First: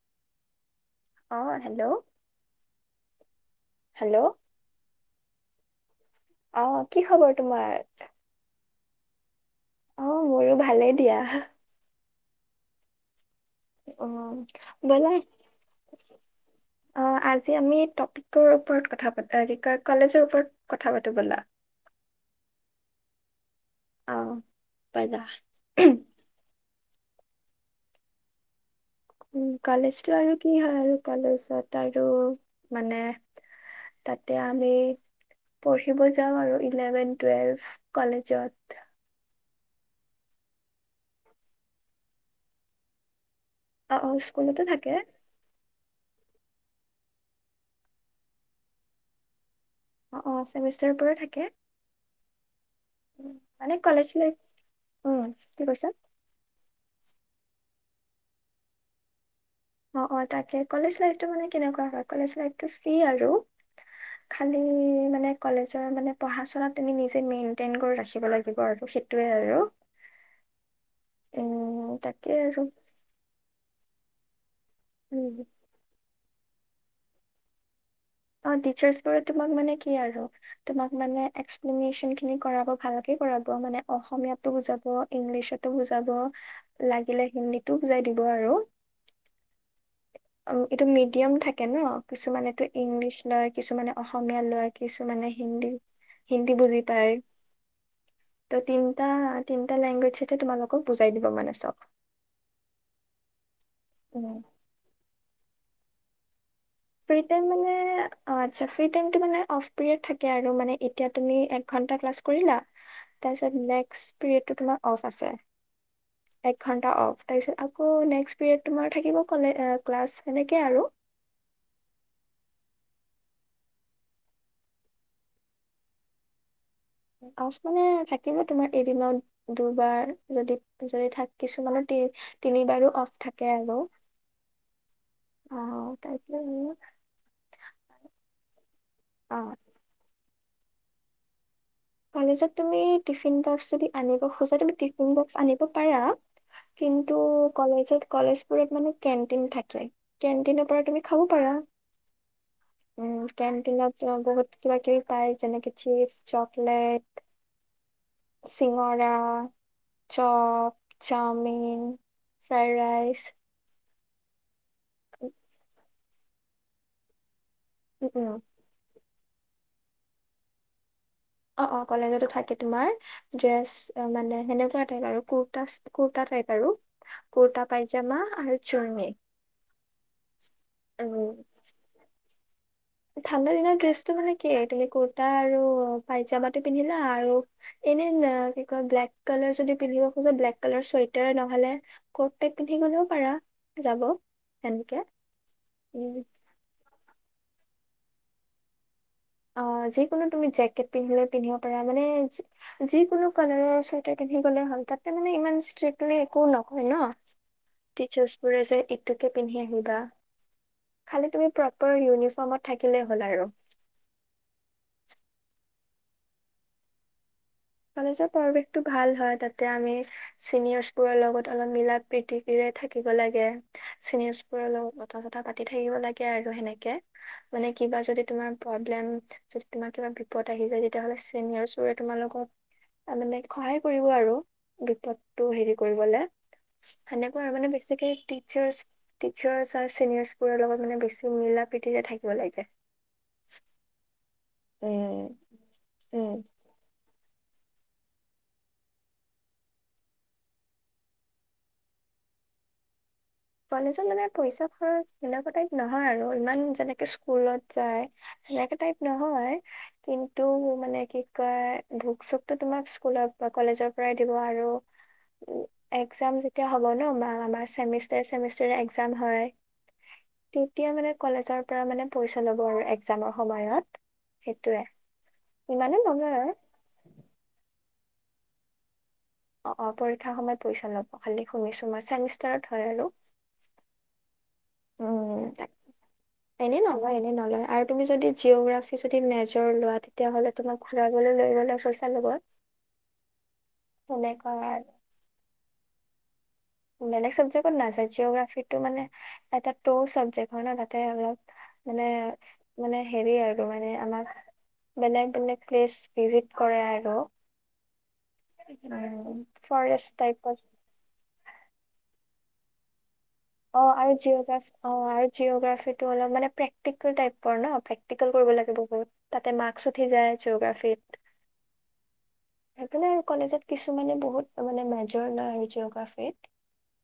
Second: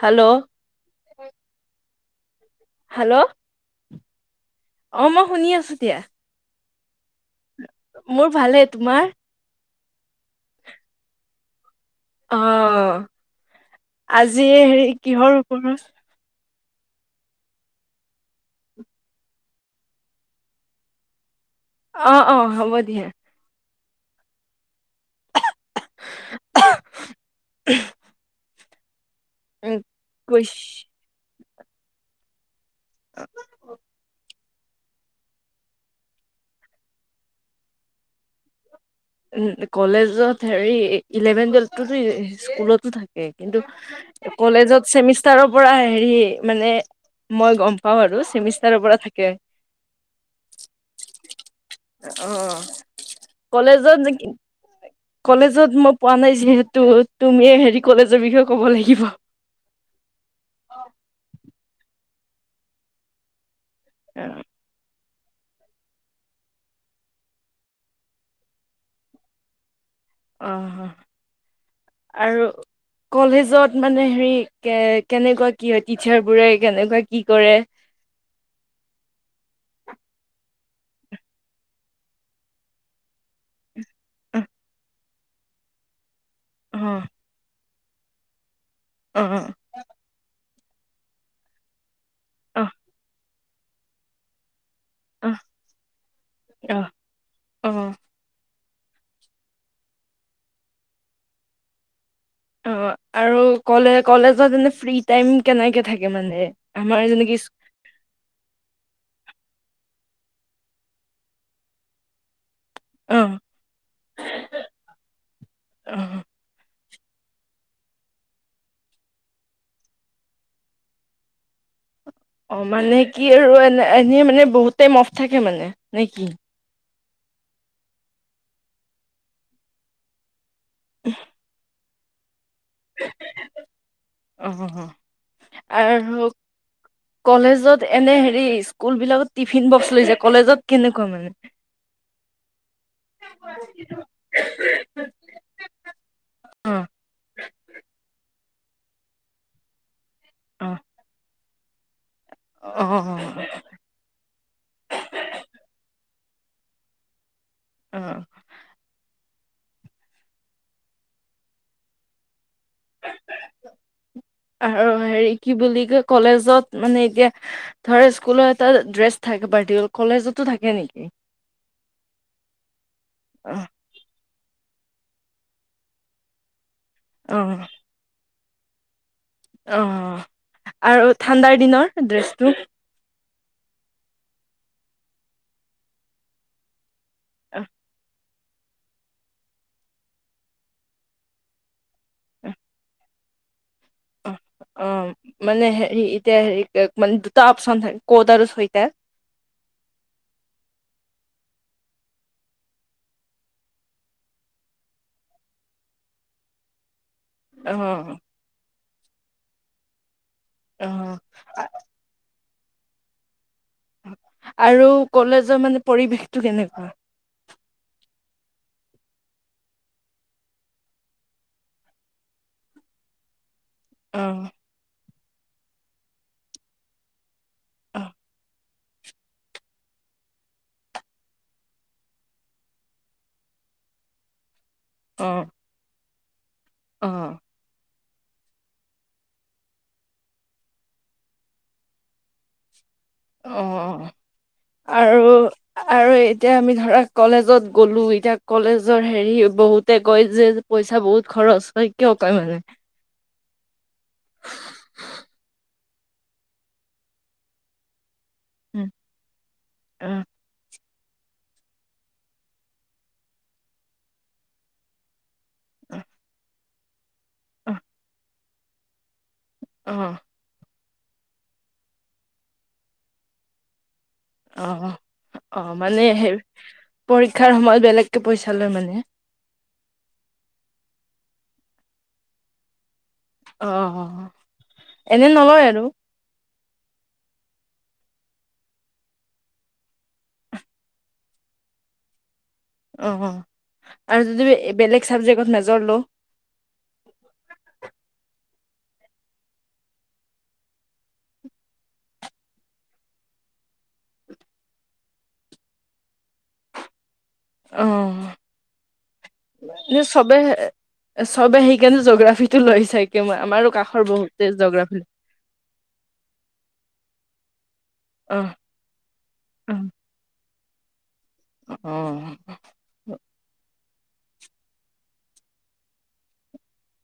Hello. অ hello. Hello. Hello. অ মই শুনি আছো দিয়া। অ। কি খবৰ তোমাৰ? মোৰ ভালে তোমাৰ? অ, মোৰো ভালেই দিয়া। অ। উম আজি হেৰি ব'লা কিহৰ ওপৰত অ আজি আমি টপিকটোৰ ওপৰত কথা পাতো, কলেজৰ ওপৰত কথা পাতো ব'লা। অ -অ, হ'ব দিয়া। অ [unintelligible] [unintelligible] উম, কলেজটো আৰু কি কৈছ হল। কলেজত তাৰু। মানে তাত। এতিয়া আমি পঢ়িব যাওঁ আৰু ইলেভেন- টুৱেল্ভ, কলেজত। উম, কলেজত হেৰি, ইলেভেন টুৱেল্ভতোটো স্কুলতো থাকে। কিন্তু অ অ স্কুলতো কলেজত থাকে ছেমিষ্টাৰ পৰা হেৰি মানে মই গম পাও আৰু চেমিষ্টাৰৰ পৰা থাকে। অ, চেমিষ্টাৰৰ পৰা থাকে। অ। মানে কলেজ লাইফ [unintelligible] উম কি কলেজত কৈছা মই পোৱা নাই যিহেতু। তুমিয়ে হেৰি কলেজৰ বিষয়ে ক'ব লাগিব। অ-অ তাকে, কলেজ লাইফটো মানে কেনেকুৱা হয়? কলেজ লাইফটো ফ্ৰী আৰু। খালি মা নে কলেজৰ মানে পঢ়া-চঢ়া তুমি নিজে মেইনটেইন কৰি ৰাখিব লাগিব আৰু। সেইটোয়ে আৰু অহ হ, উম তাকে আৰু কলেজত মানে হেৰি কে উম কেনেকুৱা কি হয়? টিচাৰ বুৰে কেনেকুৱা কি কৰে। অ টিচাৰ্ছবোৰে তোমাক মানে কি আৰু তোমাক মানে এক্সপ্লনিচনখিনি কৰাব ভালকে কৰাব মানে অ অসমীয়াটো বুজাব। ইংলিছতো বুজাব। অ লাগিলে হিন্দী। টো বুজাই দিব আৰু। অ অ অ এইটো মিডিয়াম থাকে ন। কিছুমানেতো লয় কিছুমানে অসমীয়া লয়। কিছুমানে হিন্দী হিন্দী অ বুজি পায়। অ অ ত' তিনিটা তিনিটা লেংগুৱেজ তোমালোকক বুজাই দিব মানে চব। অ আৰু কলে উম কলেজৰ জোনটো ফ্ৰী টাইম কেনেকে থাকে মানে। আমাৰ ফ্ৰি যেনেকি টাইম মানে অ আটছা ফ্ৰি টাইম টো মানে অফ্ পিৰিয়দ থাকে আৰু মানে এতিয়া তুমি এক ঘন্টা ক্লাছ কৰিলা। অ তাৰপিছত নেক্সট পিৰিয়ড টো তোমাৰ অফ আছে অ এক ঘন্টা অফ তাৰপিছত আকৌ নেক্সট পিৰিয়দ তোমাৰ থাকিব ক্লাছ এনেকে আৰু অ মানে কি আৰু এনে এনে মানে বহুতে টাইম অফ থাকে মানে নে কি? অফ মানে থাকিব তোমাৰ এদিনত দুবাৰ যদি। যদি থাক কিছুমানৰ [unintelligible] অফ থাকে আৰু অ অ আৰু তাৰপিছত কলেজত এনে হেৰি স্কুল বিলাকত অ টিফিন বক্স লৈ যাক কলেজত কেনেকুৱা মানে কলেজত। তুমি টিফিন বক্স যদি আনিব খোজা তুমি টিফিন বক্স আনিব পাৰা কিন্তু কলেজত কলেজ একোৰেত মানে কেণ্টিন থাকে। অ অ কেণ্টিনৰ পৰা তুমি খাব পাৰা। উম কেণ্টিনত বহুত কিবা কিবি পায় যেনেকে চিপচ। চপ লেত অ অ চিঙৰা। চক, চাওমিন, ফ্ৰাই ৰাইচ। আৰু হেৰি কি বুলি কয় কলেজত মানে এতিয়া উম ধৰা উম স্কুলৰ এটা ড্ৰেছ। থাক পাৰ্তি কলেজতো থাকে নেকি? অ অ কলেজতো থাকে তোমাৰ অ', ড্ৰেছ মানে। সেনেকুৱা টাইপ আৰু কুৰা কুুৰ্তা টাইপ আৰু অ', কটা পায়জামা আৰু চুৰ্ণী অ আৰু উম ঠাণ্ডাৰ দিনৰ ড্ৰেছ। ৰোম। ঠাণ্ডা দিনৰত ড্ৰেছটো মানে কি তু সেই কুৰ্তা আৰু পাইজামাটো পিন্ধিলা। আৰু এনে না। কয় ব্লেক কালাৰ যদি পিন্ধিব খোজে ব্লেক কালাৰ চুৱেটাৰ নহ'লে ক'ত ত পিন্ধি গ'লেও পাৰা। যাব অ অ সেনেকে মানে হেৰী এতিয়া হেৰী। মানে দুটা আপচন থাকে ক'ত আৰু চুৱেটাৰ। অ যিকোনো তুমি জেকেট পিন্ধিলে পিন্ধিব পাৰা মানে যিকোনো কালাৰৰ চুৱেটাৰ পিন্ধি গলে হ'ল। তাতে মানে ইমান ষ্ট্ৰিক্টলি একো নকয় ন। অ', টিচাৰ্ছবোৰে যে সটোকে পিন্ধি আহিবা। অ', খালি তুমি প্ৰপাৰ ইনিফমত। থাকিলে হ'ল আৰু। আৰু কলেজৰ মানে পৰিৱেশটো কেনেকুৱা? কলেজৰ পৰিৱেশ টো ভাল হয়। তাতে আমি চিনিয়ৰ্চ বোৰৰ লগত অলপ মিলা -প্ৰতিৰে থাকিব লাগে। চিনিয়ৰজ অ', বোৰৰ লগত। তথা তথা পাতি থাকিব লাগে আৰু সেনেকে মানে কিবা অ', যদি তোমাৰ প্ৰবলেম কিবা বিপদ আহি যায় তেতিয়হলে ছিনিয়ৰচবোৰে তোমাৰ লগত। তাৰমানানে সহায় কৰিব আৰু বিপদতটো হেৰি কৰিবলে। অ', সেনেকুৱা আৰু মানে বেছিকে টি টিচাৰ্চ আৰু চিনিয়ৰ্বোৰৰ লগত মানে বেছি মিলা- প্ৰতিৰে থাকিব লাগে। অ আৰু উম আৰু উম এতিয়া আমি ধৰক কলেজত গ'লো এতিয়া কলেজৰ হেৰি বহুতে কয় যে পইচা বহুত খৰচ হয়। কিয় কয় মানে? কলেজত মানে পইচা খৰচ বিলাকতাইত নহয় আৰু ইমান যেনেকে স্কুলত যায়। সেনেকে টাইপ নহয় কিন্তু মানে। কি কয় বুক চোকো তোমাক স্কুলৰ কলেজৰ পৰাই দিব আৰু একজাম যেতিয়া হব ন ম। আমাৰ চেমি চেমিচষ্টাৰ একজাম হয় অ তেতিয়া মানে কলেজৰ পৰা মানে পইচা ল'ব আৰু একজামৰ সময়ত। অ সেইটোয়ে অ অ ইমানে মানে, নলয় সেই আৰু পৰীক্ষাৰ সময়ত বেলেগ পইচা লয় মানে। অ অ পৰীক্ষাৰ সময়ত পইচা লব খালি শুনিছো মই চেমিষ্টাৰত হয় আৰু। অ অ। এনে নলয় আৰু। এনে নলয় এনে নলয় আৰু তুমি যদি জিঅগ্ৰাফি যদি মেজৰ লোৱা তেতিয়াহলে তোমাৰ ঘুৰাবলৈ লৈ গলে পইচা লব। অ অ আৰু যে তেনেকুৱা তুমি বেলেগ চাবজেক্টত মেজৰ লম মানে এক চাবজেক্টত নাচায় জীঅগ্ৰাফি মানে এটা চাবজেক্ট হয় ন তাতে অলপ মানে মানে হেৰি আৰু মানে আমাক বেলেগ বেলেগ প্লেচ ভিজিত কৰে আৰু। অঁ। ন ফৰেষ্ট চবে, টাইপত চবে সেইকাৰণে জগ্ৰাফি ত লৈ চা অ আৰু জিঅগাফি অ আৰু জিঅগ্ৰাফিটো অলপ মানে প্ৰেক্টিকেল টাইপৰ ন, প্ৰেক্টিকেল অ কৰিব লাগিব বহুত তাতে মাৰ্কচ উঠি যায় জিঅ'গ্ৰাফি। উম। আৰু কলেজত কিছুমানে বহুত মানে মেজৰ ন আৰু জিঅ'গ্ৰাফিত।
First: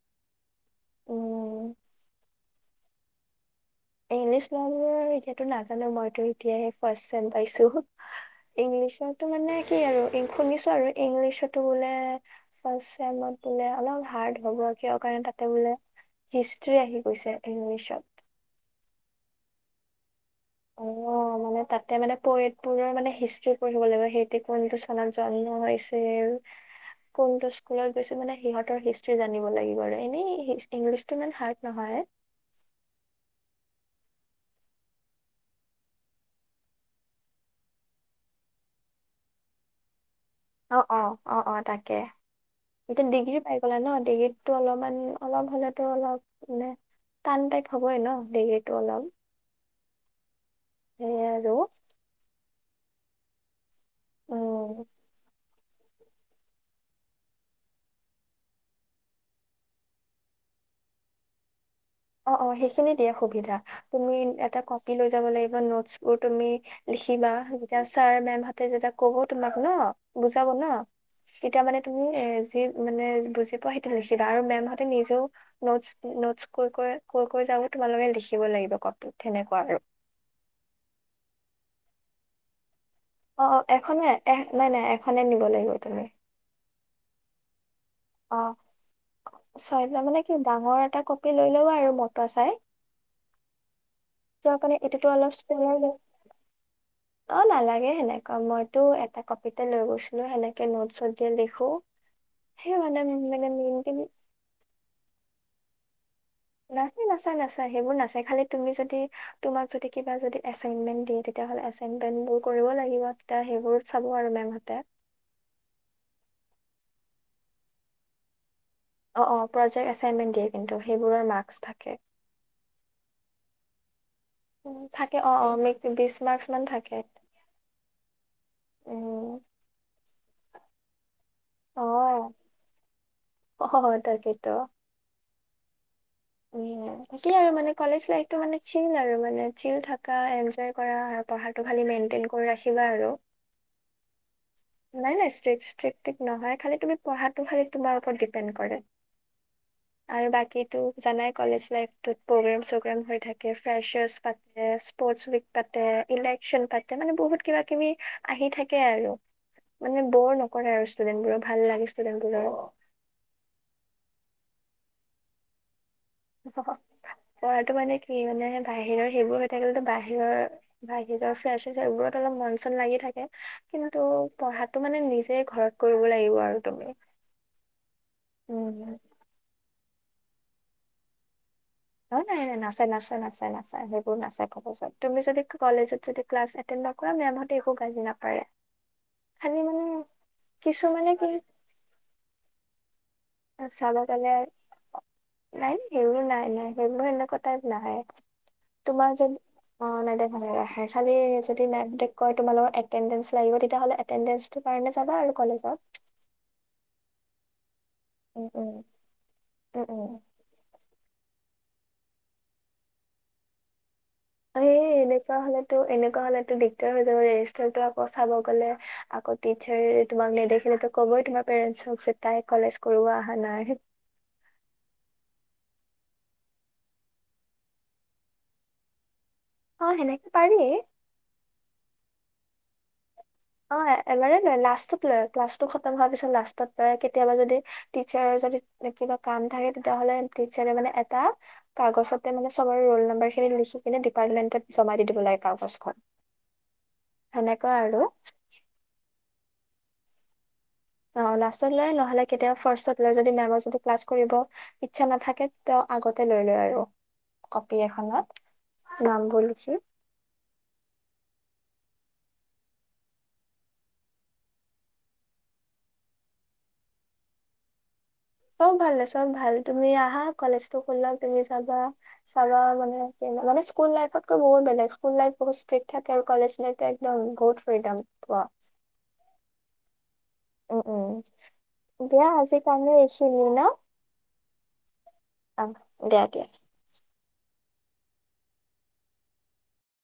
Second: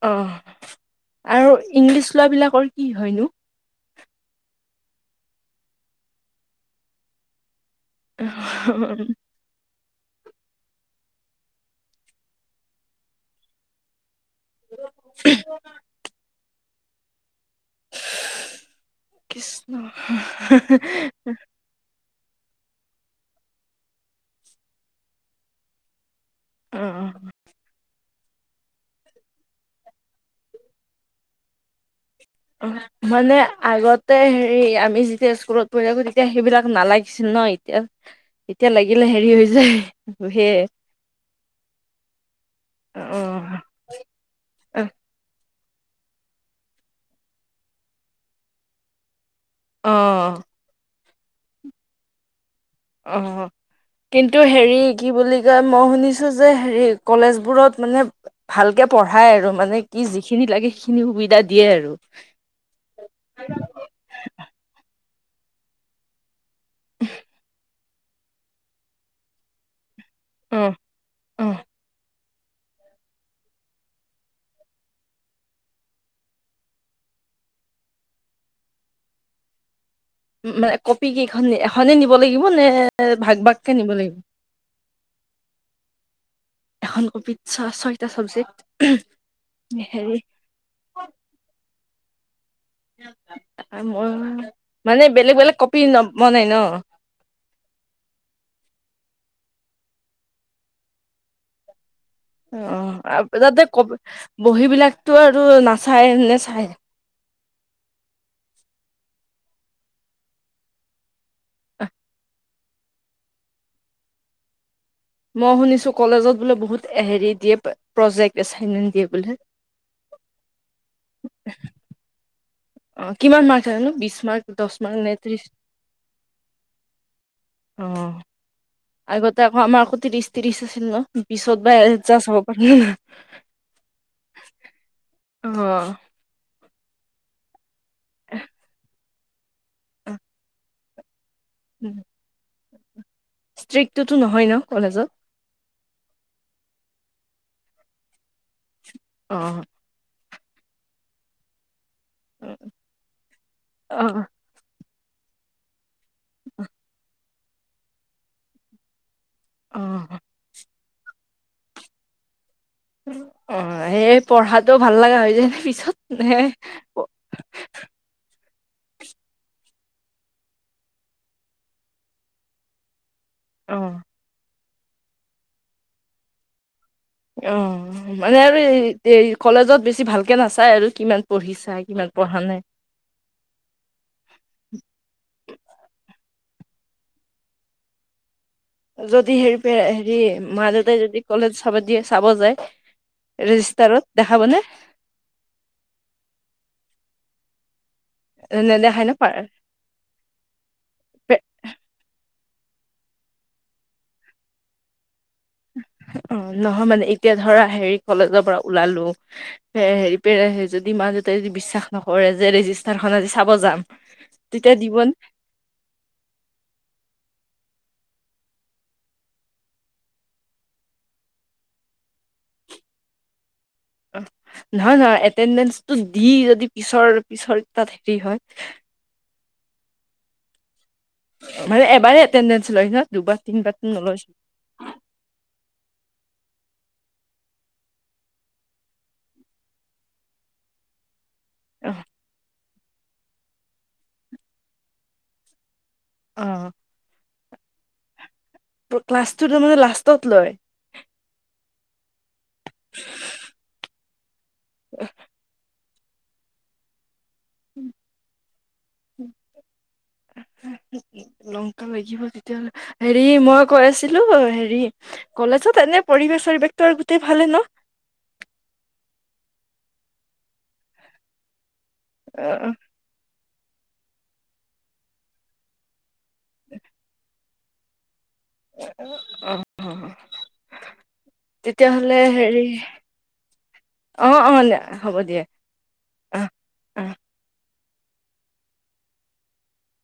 অ আৰু ইংলিছ লোৱা বিলাকৰ কি হয়নো। ইংলিছ লোৱা বিলাকৰ এইতো নাজানো মইতো এতিয়াহে ফাৰ্ষ্ট ছেম পাইছো। ইংলিছতো মানে [unintelligible] কি আৰু শুনিছো আৰু ইংলিছতো বোলে ফাৰ্ষ্ট চেমত বোলে অলপ হাৰ্ড ভবাস কাৰণে তাতে বোলে হিছ আহি গৈছে ইংলিছত। কৃষ্ণ। হি হি হি। পইটবোৰৰ মানে হিষ্ট্ৰি পঢ়িব লাগিব সেইটো কোনটো চনত জন্ম হৈছে আৰু অ কোনটো স্কুলত হৈছে মানে সিহঁতৰ হিষ্ট্ৰ্ৰী জানিব লাগিব আৰু এনেই ইংলিছটো ইমান হাৰ্ড নহয়। অ মানে আগতে হেৰি আমি যেতিয়া স্কুলত পঢ়ি থাকো, তেতিয়া সেইবিলাক নালাগিছিল ন এতিয়া, এতিয়া লাগিলে হেৰি হৈ যায়। সেয়ে অ অ অ অ তাকে, অ এতিয়া ডিগ্ৰী পাই গলে ন, ডিগ্ৰীটো অলপমান অলপ হ'লে টো অলপ মানে, টান টাইপ হবই ন ডিগ্ৰীটো অলপ। অ। সেইয়াই আৰু। অ। কিন্তু হেৰি উম কি বুলি যে মই শুনিছো যে হেৰি কলেজ বোৰত মানে, ভালকে পঢ়াই আৰু মানে কি যিখিনি লাগে সেইখিনি সুবিধা দিয়ে আৰু। অ' অ, সেইখিনি দিয়ে সুবিধা, তুমি এটা কপি লৈ যা যাব লাগিব নোটচ বোৰ তুমি লিখিবা যেতিয়া ছাৰ -মেম হাতে যেতিয়া ক'ব তোমাক ন' বুজাব অ ন' অ তেতিয়া মানে তুমি এ, যি মানে বুজি পোৱা সেইটো নিছিল আৰু মেমহতে নিজেও নটচ- নটচ, কৈ- কৈ- কৈ - কৈ যাব তোমালোকে লিখিব লাগিব কপিত সেনেকুৱা আৰু। উম, মানে কপি কেইখন এখনে নিব লাগিব নে, ভাগ অ, ভাগকে নিব 'এখনে লাগিব এক নাই - নাই, খনে নিব লাগিব তুমি। এখন কপিত ছয়- ছয় অ 'চয় মানে কি ডাঙৰ এটা কপি লৈ লবা আৰু ম, ত চাই, মই [unintelligible] মানে বেলেগ বেলেগ কপি ন বনাই ন এটা কপিতে লৈ গৈছিলো সেনেকে নোট -চট যে লিখো। সেই মানে অ মানে 'তাতে মেইনকে কপি বহী বিলাকতো আৰু না, চাই, নাচি - নাচাই- নাচাই। সেইবোৰ নাচাই খালি তুমি যদি, তোমাক যদি কিবা যদি এছাইনমেণ্ট দিয়ে, তেতিয়া হলে এছাইনমন্তবোৰ কৰিব লাগিব, তেতিয়া সেইবোৰ চাব আৰু মেম হতে। মই শুনিছো কলেজত বোলে বহুত হেৰি দিয়ে প্ৰজেক্ট, এচাইন অ -অ প্ৰজেক্ট এছাইনমেণ্ট দিয়ে কিন্তু সেইবোৰৰ মাৰ্কচ থাকে। অ 'কিমান মাৰ্ক আনানো বিশ? মান নে দশ উম, মান নে থাকে অ ত্ৰিশ অ মেক বিশ মাৰ্কচ মান থাকে উম অ'আগতে আকৌ আমাৰ আকৌ ত্ৰিশ- ত্ৰিশ আছিল ন' ৰূপিচত বা অ জাষ্ট হব পাৰে। নাজ, অ তাকেতো অ', উম তাকেই আৰু মানে কলেজ লাইটো মানে চিন আৰু মানে। চিল থাকা এনজয়, কৰা আৰু। পঢ়াটো খালি মেইনটেইন কৰি ৰাখিব, কিবা আৰু। তৃক্তুটো নহয় ন? কলেজত নাই নাই স্ত্ৰিকচ ফ্লিপ টিপ নহয় খালি তুমি, পঢ়াটো খালি তোমাৰ ওপৰত ডিপেণ্ড কৰে। অ, আৰু বাকীতো জানাই কলেজ লাইফ। তত' প্ৰগ্ৰেম -চগ্ৰেম হৈ থাকে অ ফ্ৰেচাৰছ পা, স্পৰ্ট উইক পাতে, ইলেকশচন পাতে, মানে বহুত কিবা -কিবি আহি থাকে আৰু। অ মানে বৰ নকৰে আৰু। ষ্টুডেণ্টবোৰৰ ভাল লাগে! ষ্টুডেণ্টবোৰৰ। অ'! এই পঢ়াটো ভাল লগা হৈ যদি পিছত। [unintelligible] নে পঢ়াটো মানে, কি মানে? বাহিৰৰ সেইবোৰ হৈ থাকিলেতো, বাহিৰৰ - বাহিৰৰ ফ্ৰেছাৰ্ছ সেইবোৰত অলপ মন চন লাগি থাকে। অ', কিন্তু, পঢ়াত এইটো মানে, নিজে ঘৰত কৰিব লাগিব আৰু তুমি। অ'! মানে আৰু এই উম - এই কলেজত বেছি ছি ভালকে নাচায় আৰু কিমান পঢ়িছে। অ'! নাই, নাই। নাচায়, নাচায়, নাচায়, নাচায়। সেইবোৰ নাচায় কবচোন! তুমি যদি ক - কলেজত যদি ক্লাছ এটেণ্ড নকৰা, মেমহঁতে একো গালি নাপাৰে। যদি খালি হেৰি মানে - হেৰি মা দেউতাই কিছুমানে যদি কি কলেজ চাব দিয়ে - চাব যায়? চাব ৰেজিষ্টাৰত গ'লে, দেখাব নে নাই। সেইবোৰ নাই নাই, সেইবোৰ এনেকুৱা টাইপ নাহে। নেদেখাই ন তোমাৰ পাৰ যদি, অ' নেদেখায় নেদেখায়। খালি যদি [unintelligible] অই তোমালোকৰ এটেণ্ডেঞ্চ লাগিব। তেতিয়াহ'লে, এটেণ্ডেঞ্চটোৰ কাৰণে যাবা আৰু। কলেজত অ'! নহয় মানে, এতিয়া ধৰা হেৰি কলেজৰ উম পৰা উম ওলালোঁ। উম হে - উম হেৰি পেৰে যদি মা তাই যদি বিশ্বাস নকৰে যে, ৰেজিষ্টাৰখন আজি চাব যাম। এ, তেতিয়া দিব নে এনেকুৱা হ'লেতো এনেকুৱা হ'লেতো দিগদাৰ হৈ যাব ৰে [unintelligible] টো আকৌ চাব গ'লে, আকৌ টিচাৰ তোমাক নেদেখিলে তো' ক'বই, তোমাৰ পেৰেণ্ন্টছ হক যে তাই কলেজ কৰিব আহা নাই। অ' নহয়, নহয়। এটেনডেঞ্চটো দি যদি পিছৰ - পিছৰ তাত হেৰি হয়। অ'! সেনেকে পাৰি। মানে, এবাৰে এটেণ্ডেঞ্চ লয় ন'? দুবাৰ অ' তিনিবাৰটো নলয় এবাৰে লয়। লাষ্টত লয়, ক্লাছটো খতম হোৱাৰ পিছত লাষ্টত লয় কেতিয়াবা যদি, টিচাৰৰ যদি কিবা কাম থাকে। তেতিয়াাহ'লে টিচাৰে মানে এটা অ', কাগজতে মানে চহৰ ৰোল নম্বাৰ খিনি লিখি কেনে ডিপাৰ্টমেন্টত জমা দি দিব লাগে কাগজখন। অ'! সেনেকুৱা আৰু। ক্লাছটো তাৰ মানে লাষ্টত লয়? অ লাষ্টত লয় নহ'লে কেতিয়াবা ফাৰ্ষ্টত লয় যদি মেমৰ যদি ক্লাছ কৰিব। ইচ্ছা নাথাকে তেওঁ আগতে লৈ লয় আৰু। কপি এখনত নামবোৰ লিখি [unintelligible] তেতিয়াহলে, ‌ হেৰি মই কৈ আছিলো হেৰি কলেজত এনে পৰিৱেশ-চৰিৱেশটো আৰু গোটেই ভালে ন? চ'ব ভালে চ'ব ভাল তুমি আহা। কলেজটো খোলক তুমি চাবা, চাবা অ মানে [unintelligible] মানে স্কুল লাইফতকৈ বহুত বেলেগ। স্কুল লাইফ বহুত ষ্ট্ৰিক্ থাকে আৰু কলেজ লাইফটো একদম বহুত ফ্ৰীডম। পোৱা অঁ। হ হ। উম উম তেতিয়াহলে দিয়া আজিৰ হেৰি কাৰণে এইখিনি ন অ অ হ'ব দিয়া আহ, দিয়া দিয়া আহ আহ।